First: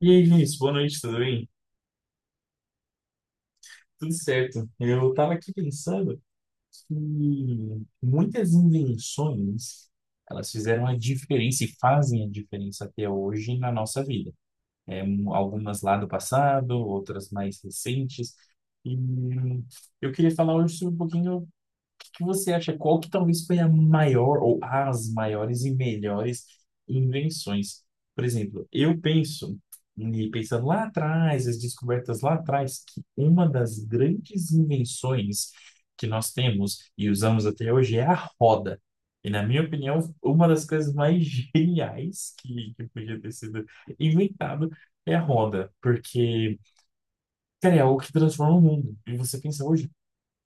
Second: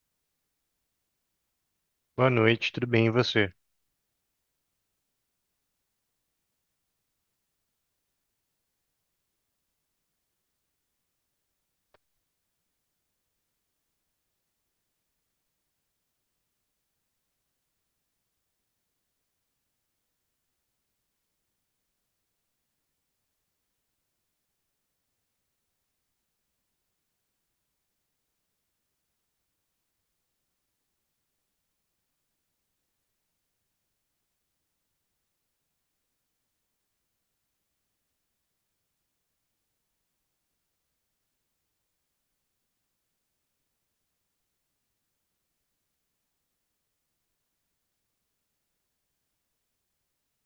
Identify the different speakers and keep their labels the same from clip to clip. Speaker 1: E aí, Vinícius, boa noite, tudo bem?
Speaker 2: Boa noite, tudo bem e você?
Speaker 1: Tudo certo. Eu estava aqui pensando que muitas invenções, elas fizeram a diferença e fazem a diferença até hoje na nossa vida. Algumas lá do passado, outras mais recentes. E eu queria falar hoje sobre um pouquinho que você acha qual que talvez foi a maior ou as maiores e melhores invenções? Por exemplo, eu penso, e pensando lá atrás, as descobertas lá atrás, que uma das grandes invenções que nós temos e usamos até hoje é a roda. E, na minha opinião, uma das coisas mais geniais que podia ter sido inventado é a roda, porque, cara, é algo que transforma o mundo. E você pensa hoje,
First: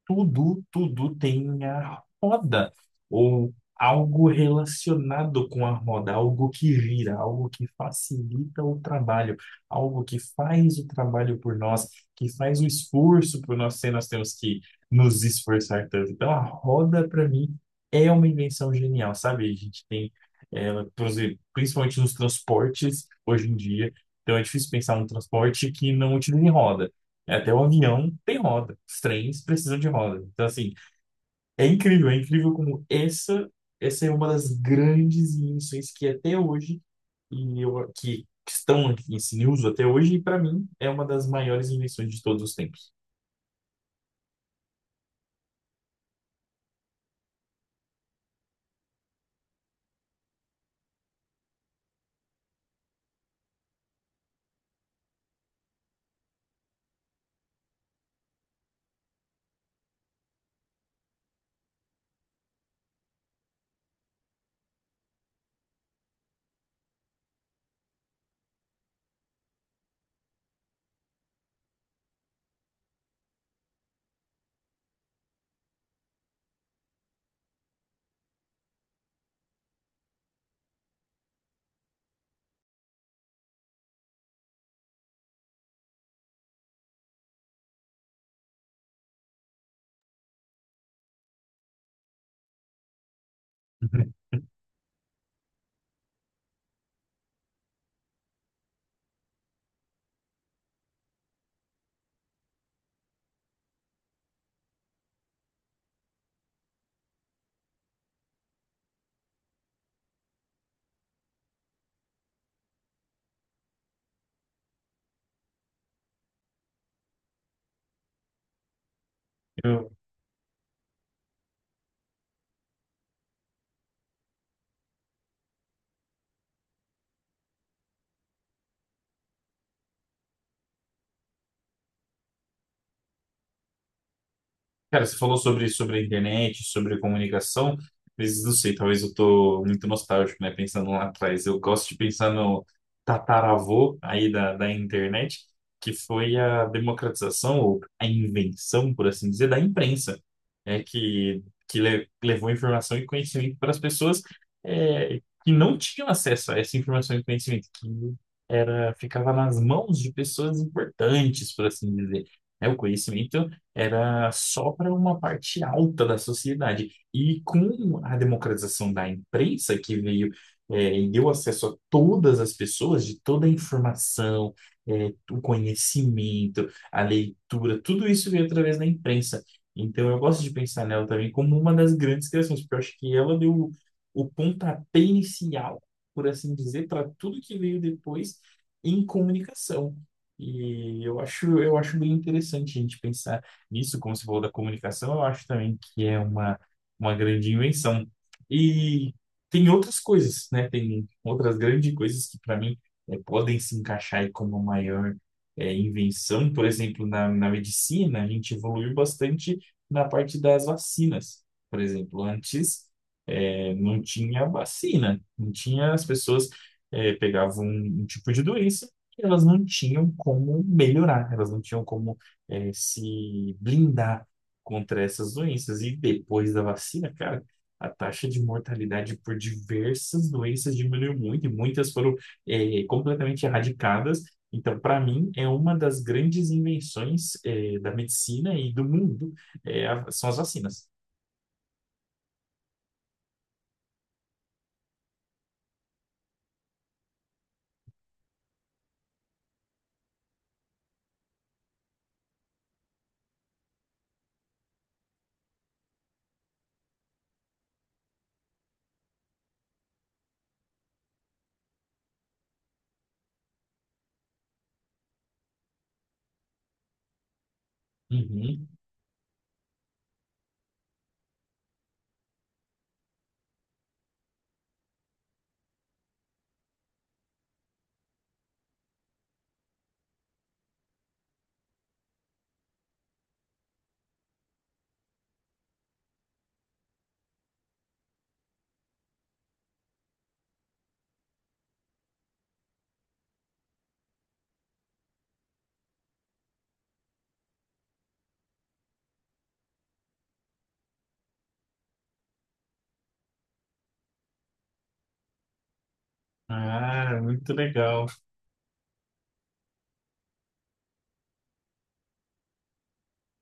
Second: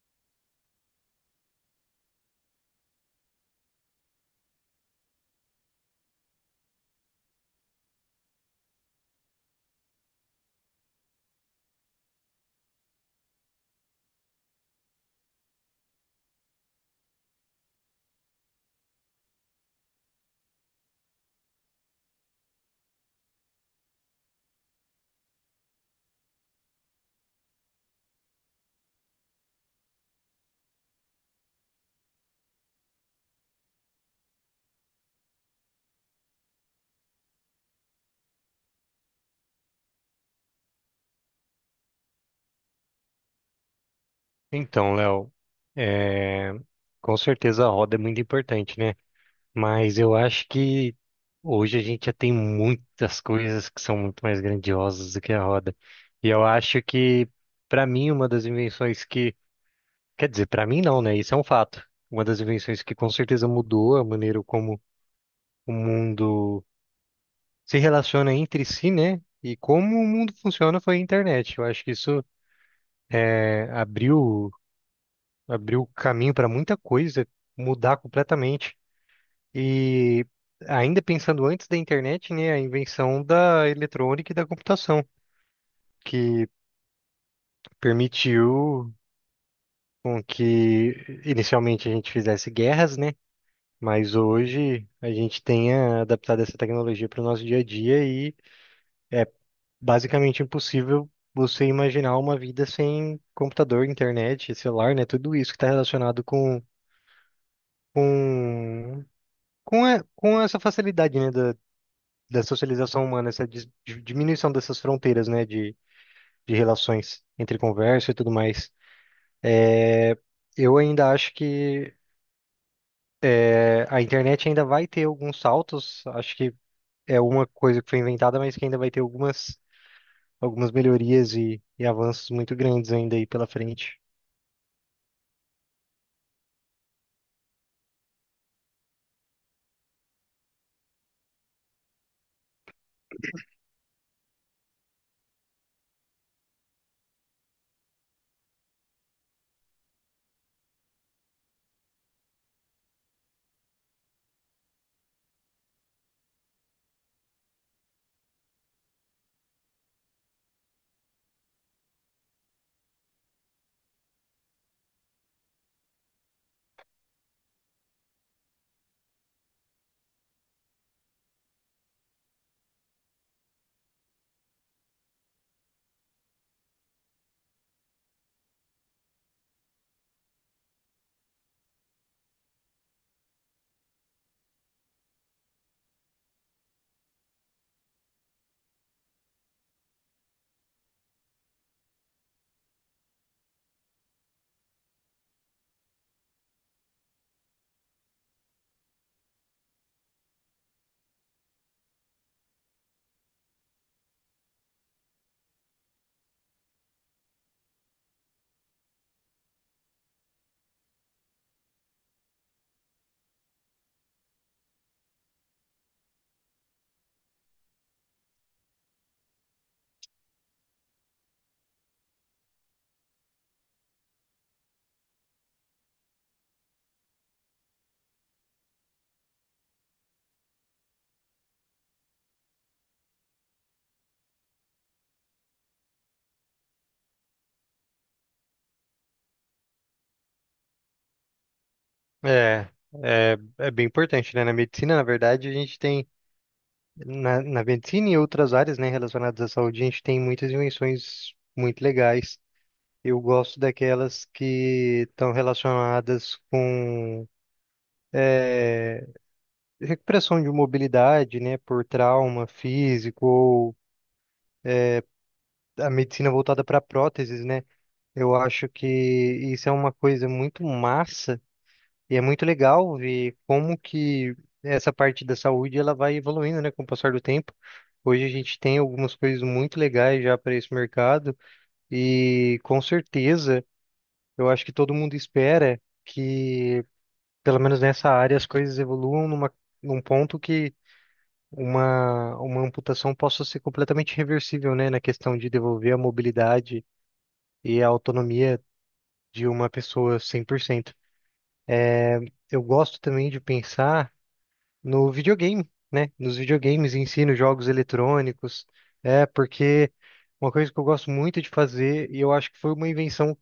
Speaker 1: tudo tem a roda, ou algo relacionado com a roda, algo que gira, algo que facilita o trabalho, algo que faz o trabalho por nós, que faz o esforço por nós, se nós temos que nos esforçar tanto. Então, a roda, para mim, é uma invenção genial, sabe? A gente tem ela, por exemplo, principalmente nos transportes, hoje em dia. Então, é difícil pensar num transporte que não utilize roda. Até o avião tem roda. Os trens precisam de roda. Então, assim, é incrível como essa é uma das grandes invenções que é até hoje, e eu, que, que estão aqui em uso até hoje, e para mim é uma das maiores invenções de todos os tempos.
Speaker 2: Então, Léo, é, com certeza a roda é muito importante, né? Mas eu acho que hoje a gente já tem muitas coisas que são muito mais grandiosas do que a roda. E eu acho que, para mim, uma das invenções que. Quer dizer, para mim não, né? Isso é um fato. Uma das invenções que com certeza mudou a maneira como o mundo se relaciona entre si, né? E como o mundo funciona foi a internet. Eu acho que abriu abriu caminho para muita coisa mudar completamente. E ainda pensando antes da internet, né, a invenção da eletrônica e da computação, que permitiu com que inicialmente a gente fizesse guerras, né? Mas hoje a gente tenha adaptado essa tecnologia para o nosso dia a dia e é basicamente impossível você imaginar uma vida sem computador, internet, celular, né? Tudo isso que está relacionado com com essa facilidade, né, da socialização humana, essa diminuição dessas fronteiras, né, de relações entre conversa e tudo mais, eu ainda acho que a internet ainda vai ter alguns saltos. Acho que é uma coisa que foi inventada, mas que ainda vai ter algumas melhorias e avanços muito grandes ainda aí pela frente.
Speaker 1: Cara, você falou sobre a internet, sobre comunicação, mas não sei, talvez eu tô muito nostálgico, né? Pensando lá atrás. Eu gosto de pensar no tataravô aí da internet, que foi a democratização, ou a invenção, por assim dizer, da imprensa, é que, levou informação e conhecimento para as pessoas é, que não tinham acesso a essa informação e conhecimento, que era, ficava nas mãos de pessoas importantes, por assim dizer, né? O conhecimento era só para uma parte alta da sociedade. E com a democratização da imprensa, que veio, e deu acesso a todas as pessoas, de toda a informação, o conhecimento, a leitura, tudo isso veio através da imprensa. Então eu gosto de pensar nela também como uma das grandes criações, porque eu acho que ela deu o pontapé inicial, por assim dizer, para tudo que veio depois em comunicação. E eu acho bem interessante a gente pensar isso, como você falou da comunicação, eu acho também que é uma grande invenção. E tem outras coisas, né? Tem outras grandes coisas que, para mim, podem se encaixar aí como maior invenção. Por exemplo, na medicina, a gente evoluiu bastante na parte das vacinas. Por exemplo, antes não tinha vacina, não tinha, as pessoas pegavam um tipo de doença e elas não tinham como melhorar, elas não tinham como se blindar contra essas doenças. E depois da vacina, cara, a taxa de mortalidade por diversas doenças diminuiu muito e muitas foram, completamente erradicadas. Então, para mim, é uma das grandes invenções, da medicina e do mundo, são as vacinas.
Speaker 2: É, é bem importante, né? Na medicina, na verdade, a gente tem, na medicina e outras áreas, né, relacionadas à saúde, a gente tem muitas invenções muito legais. Eu gosto daquelas que estão relacionadas com recuperação de mobilidade, né, por trauma físico ou a medicina voltada para próteses, né? Eu
Speaker 1: Uhum.
Speaker 2: acho que isso é uma coisa muito massa e é muito legal ver como que essa parte da saúde ela vai evoluindo, né, com o passar do tempo. Hoje a gente tem algumas coisas muito legais já para esse mercado e com certeza eu acho que todo mundo espera que pelo menos nessa área, as coisas evoluam num ponto que uma amputação possa ser completamente reversível, né? Na questão de devolver a mobilidade e a autonomia de uma pessoa 100%. Eu gosto também de pensar no videogame, né? Nos videogames em
Speaker 1: Ah,
Speaker 2: si, nos
Speaker 1: muito
Speaker 2: jogos
Speaker 1: legal.
Speaker 2: eletrônicos. É, porque uma coisa que eu gosto muito de fazer, e eu acho que foi uma invenção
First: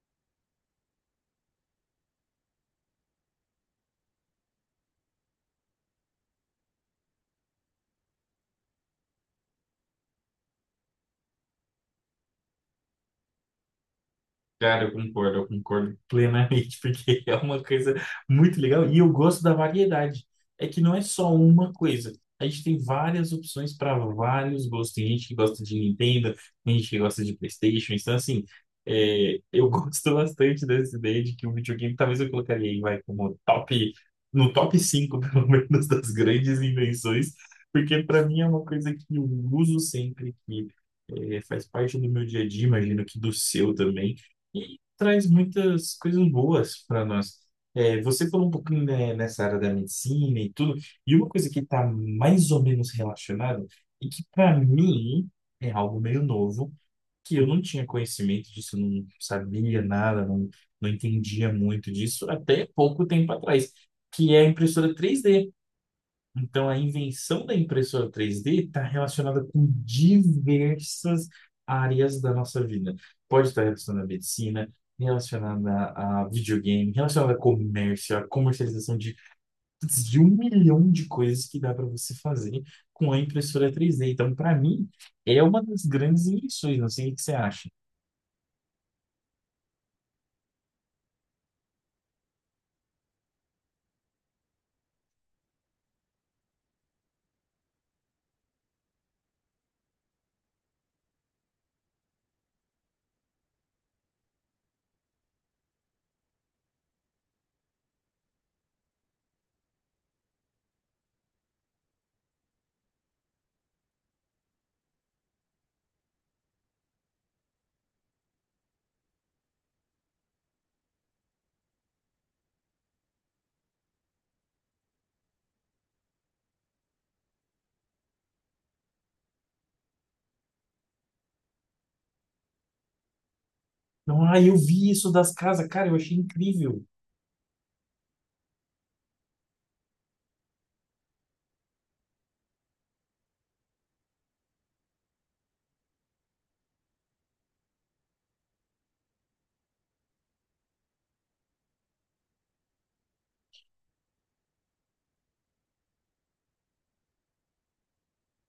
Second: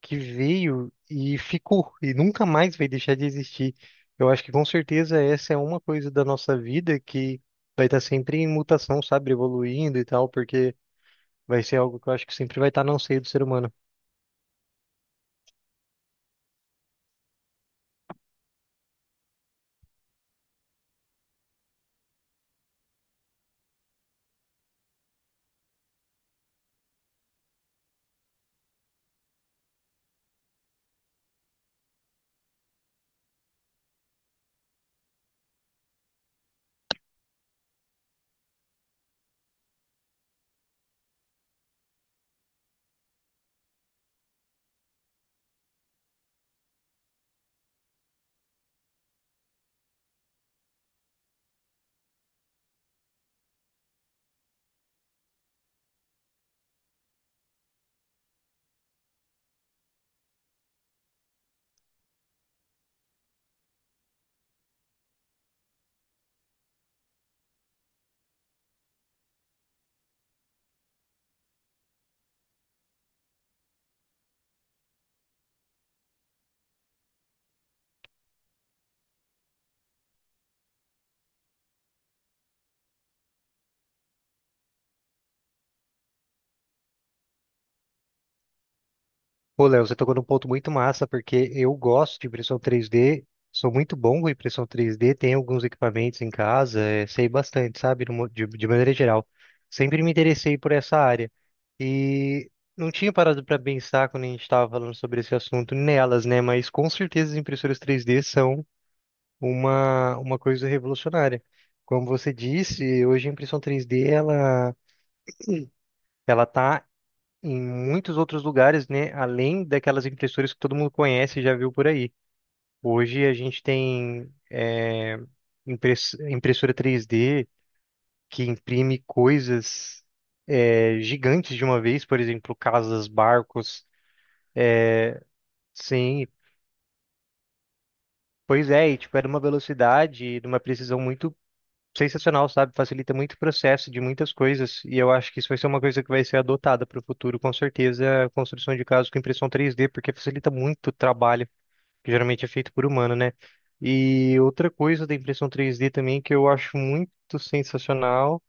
Speaker 2: que veio e ficou e nunca mais vai deixar de existir. Eu acho que com certeza essa é uma coisa da nossa vida que vai estar sempre em mutação, sabe, evoluindo e tal, porque vai ser algo que eu acho que sempre vai estar no seio do ser humano.
Speaker 1: Cara, eu concordo plenamente, porque é uma coisa muito legal e eu gosto da variedade. É que não é só uma coisa. A gente tem várias opções para vários gostos. Tem gente que gosta de Nintendo, tem gente que gosta de PlayStation. Então, assim, eu gosto bastante dessa ideia de que o videogame talvez eu colocaria aí, vai, como top, no top 5, pelo menos, das grandes invenções, porque para mim é uma coisa que eu uso sempre, que faz parte do meu dia a dia, imagino que do seu também e traz muitas coisas boas para nós. É, você falou um pouquinho, né, nessa área da medicina e tudo, e uma coisa que está mais ou menos relacionada, e que para mim é algo meio novo, que eu não tinha conhecimento disso, não sabia nada, não entendia muito disso até pouco tempo atrás, que é a impressora 3D. Então, a invenção da impressora 3D está relacionada com diversas áreas da nossa vida. Pode estar relacionada à medicina, relacionada a videogame, relacionada a comércio, a comercialização de, putz, de um milhão de coisas que dá para você fazer com a impressora 3D. Então, para mim, é uma das grandes invenções. Não sei o que você acha.
Speaker 2: Pô, Léo, você tocou num ponto muito massa, porque eu gosto de impressão 3D, sou muito bom com impressão 3D, tenho alguns equipamentos em casa, sei bastante, sabe, de maneira geral. Sempre me interessei por essa área. E não tinha parado para pensar quando a gente estava falando sobre esse assunto nelas, né? Mas com certeza as impressoras 3D são uma coisa revolucionária. Como você disse, hoje a impressão 3D, ela. Ela está em muitos outros lugares, né? Além daquelas impressoras que todo mundo conhece e já viu por aí. Hoje a gente tem impressora 3D que imprime coisas gigantes de uma vez, por exemplo, casas, barcos.
Speaker 1: Então, ah, eu vi isso das casas, cara, eu achei
Speaker 2: Sim,
Speaker 1: incrível.
Speaker 2: pois é, e tipo, é de uma velocidade e de uma precisão muito sensacional, sabe? Facilita muito o processo de muitas coisas. E eu acho que isso vai ser uma coisa que vai ser adotada para o futuro, com certeza, a construção de casas com impressão 3D, porque facilita muito o trabalho que geralmente é feito por humano, né? E outra coisa da impressão 3D também que eu acho muito sensacional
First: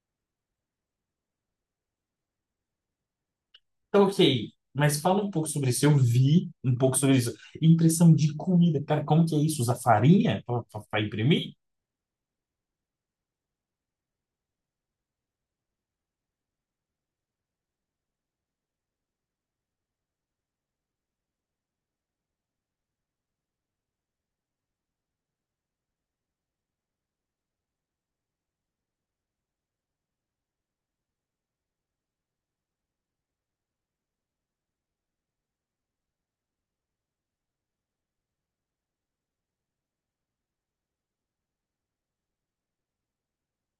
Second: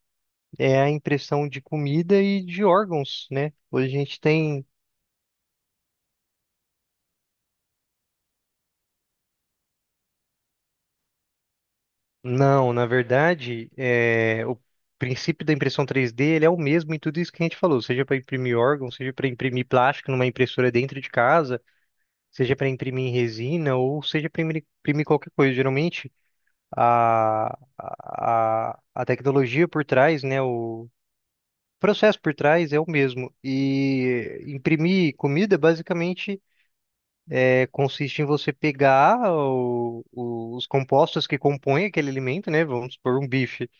Speaker 2: é a impressão de comida e de órgãos, né? Hoje a
Speaker 1: Então,
Speaker 2: gente
Speaker 1: ok,
Speaker 2: tem.
Speaker 1: mas fala um pouco sobre isso. Eu vi um pouco sobre isso. Impressão de comida. Cara, como que é isso? Usar farinha pra imprimir?
Speaker 2: Não, na verdade, o princípio da impressão 3D ele é o mesmo em tudo isso que a gente falou, seja para imprimir órgãos, seja para imprimir plástico numa impressora dentro de casa, seja para imprimir resina ou seja para imprimir imprimir qualquer coisa. Geralmente, a tecnologia por trás, né? processo por trás é o mesmo. E imprimir comida, basicamente, consiste em você pegar os compostos que compõem aquele alimento, né? Vamos supor, um bife.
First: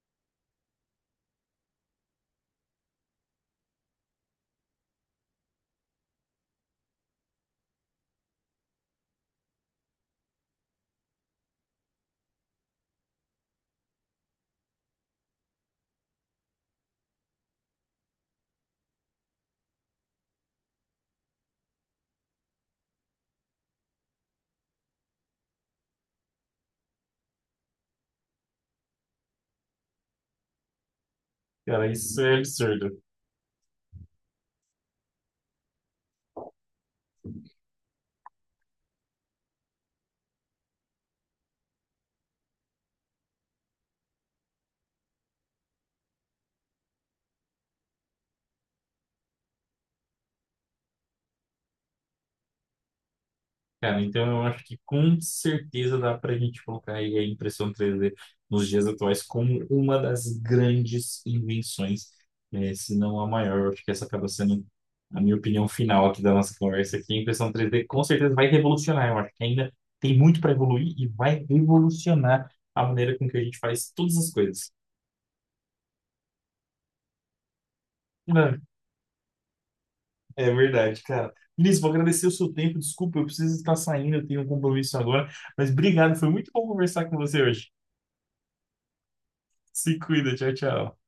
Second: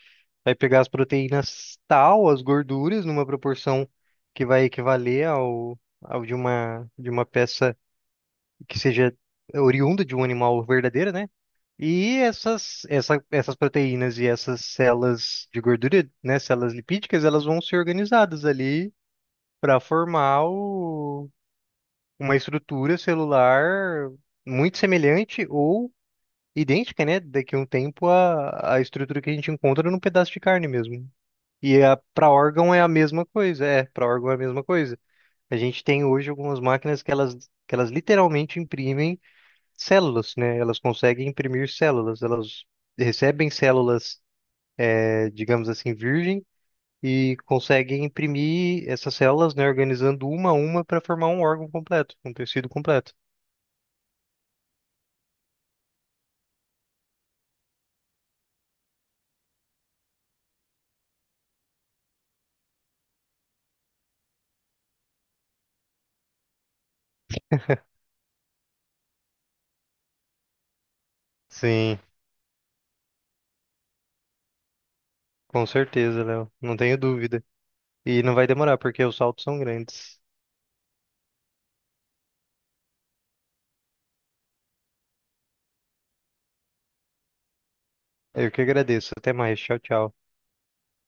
Speaker 2: Vai pegar as proteínas tal, as gorduras, numa proporção que vai equivaler ao de de uma peça que seja oriunda de um animal verdadeiro, né? E essas proteínas e essas células de gordura, né, células lipídicas, elas vão ser organizadas ali para formar uma estrutura celular muito semelhante ou idêntica, né, daqui a um tempo à, à estrutura que a gente encontra num pedaço de carne mesmo. E
Speaker 1: Cara,
Speaker 2: a
Speaker 1: isso
Speaker 2: para
Speaker 1: é
Speaker 2: órgão é a
Speaker 1: absurdo.
Speaker 2: mesma coisa, para órgão é a mesma coisa. A gente tem hoje algumas máquinas que elas literalmente imprimem células, né? Elas conseguem imprimir células, elas recebem células, digamos assim, virgens e consegue imprimir essas células, né, organizando uma a uma para formar um órgão completo, um tecido completo.
Speaker 1: Cara, então eu acho que com certeza dá para a gente colocar aí a impressão 3D nos dias atuais como uma das grandes invenções, né, se não a maior. Eu acho que essa acaba sendo a minha opinião final aqui da nossa conversa aqui. A impressão 3D com certeza vai revolucionar. Eu acho que ainda tem muito para evoluir e vai
Speaker 2: Sim,
Speaker 1: revolucionar a maneira com que a gente faz todas as coisas.
Speaker 2: com certeza, Léo, não tenho dúvida. E não vai
Speaker 1: Não,
Speaker 2: demorar porque os saltos são grandes.
Speaker 1: é verdade, cara. Vinícius, vou agradecer o seu tempo. Desculpa, eu preciso estar saindo, eu tenho um compromisso agora. Mas obrigado, foi muito bom conversar com você hoje.
Speaker 2: Eu que agradeço. Até mais. Tchau,
Speaker 1: Se
Speaker 2: tchau.
Speaker 1: cuida, tchau, tchau.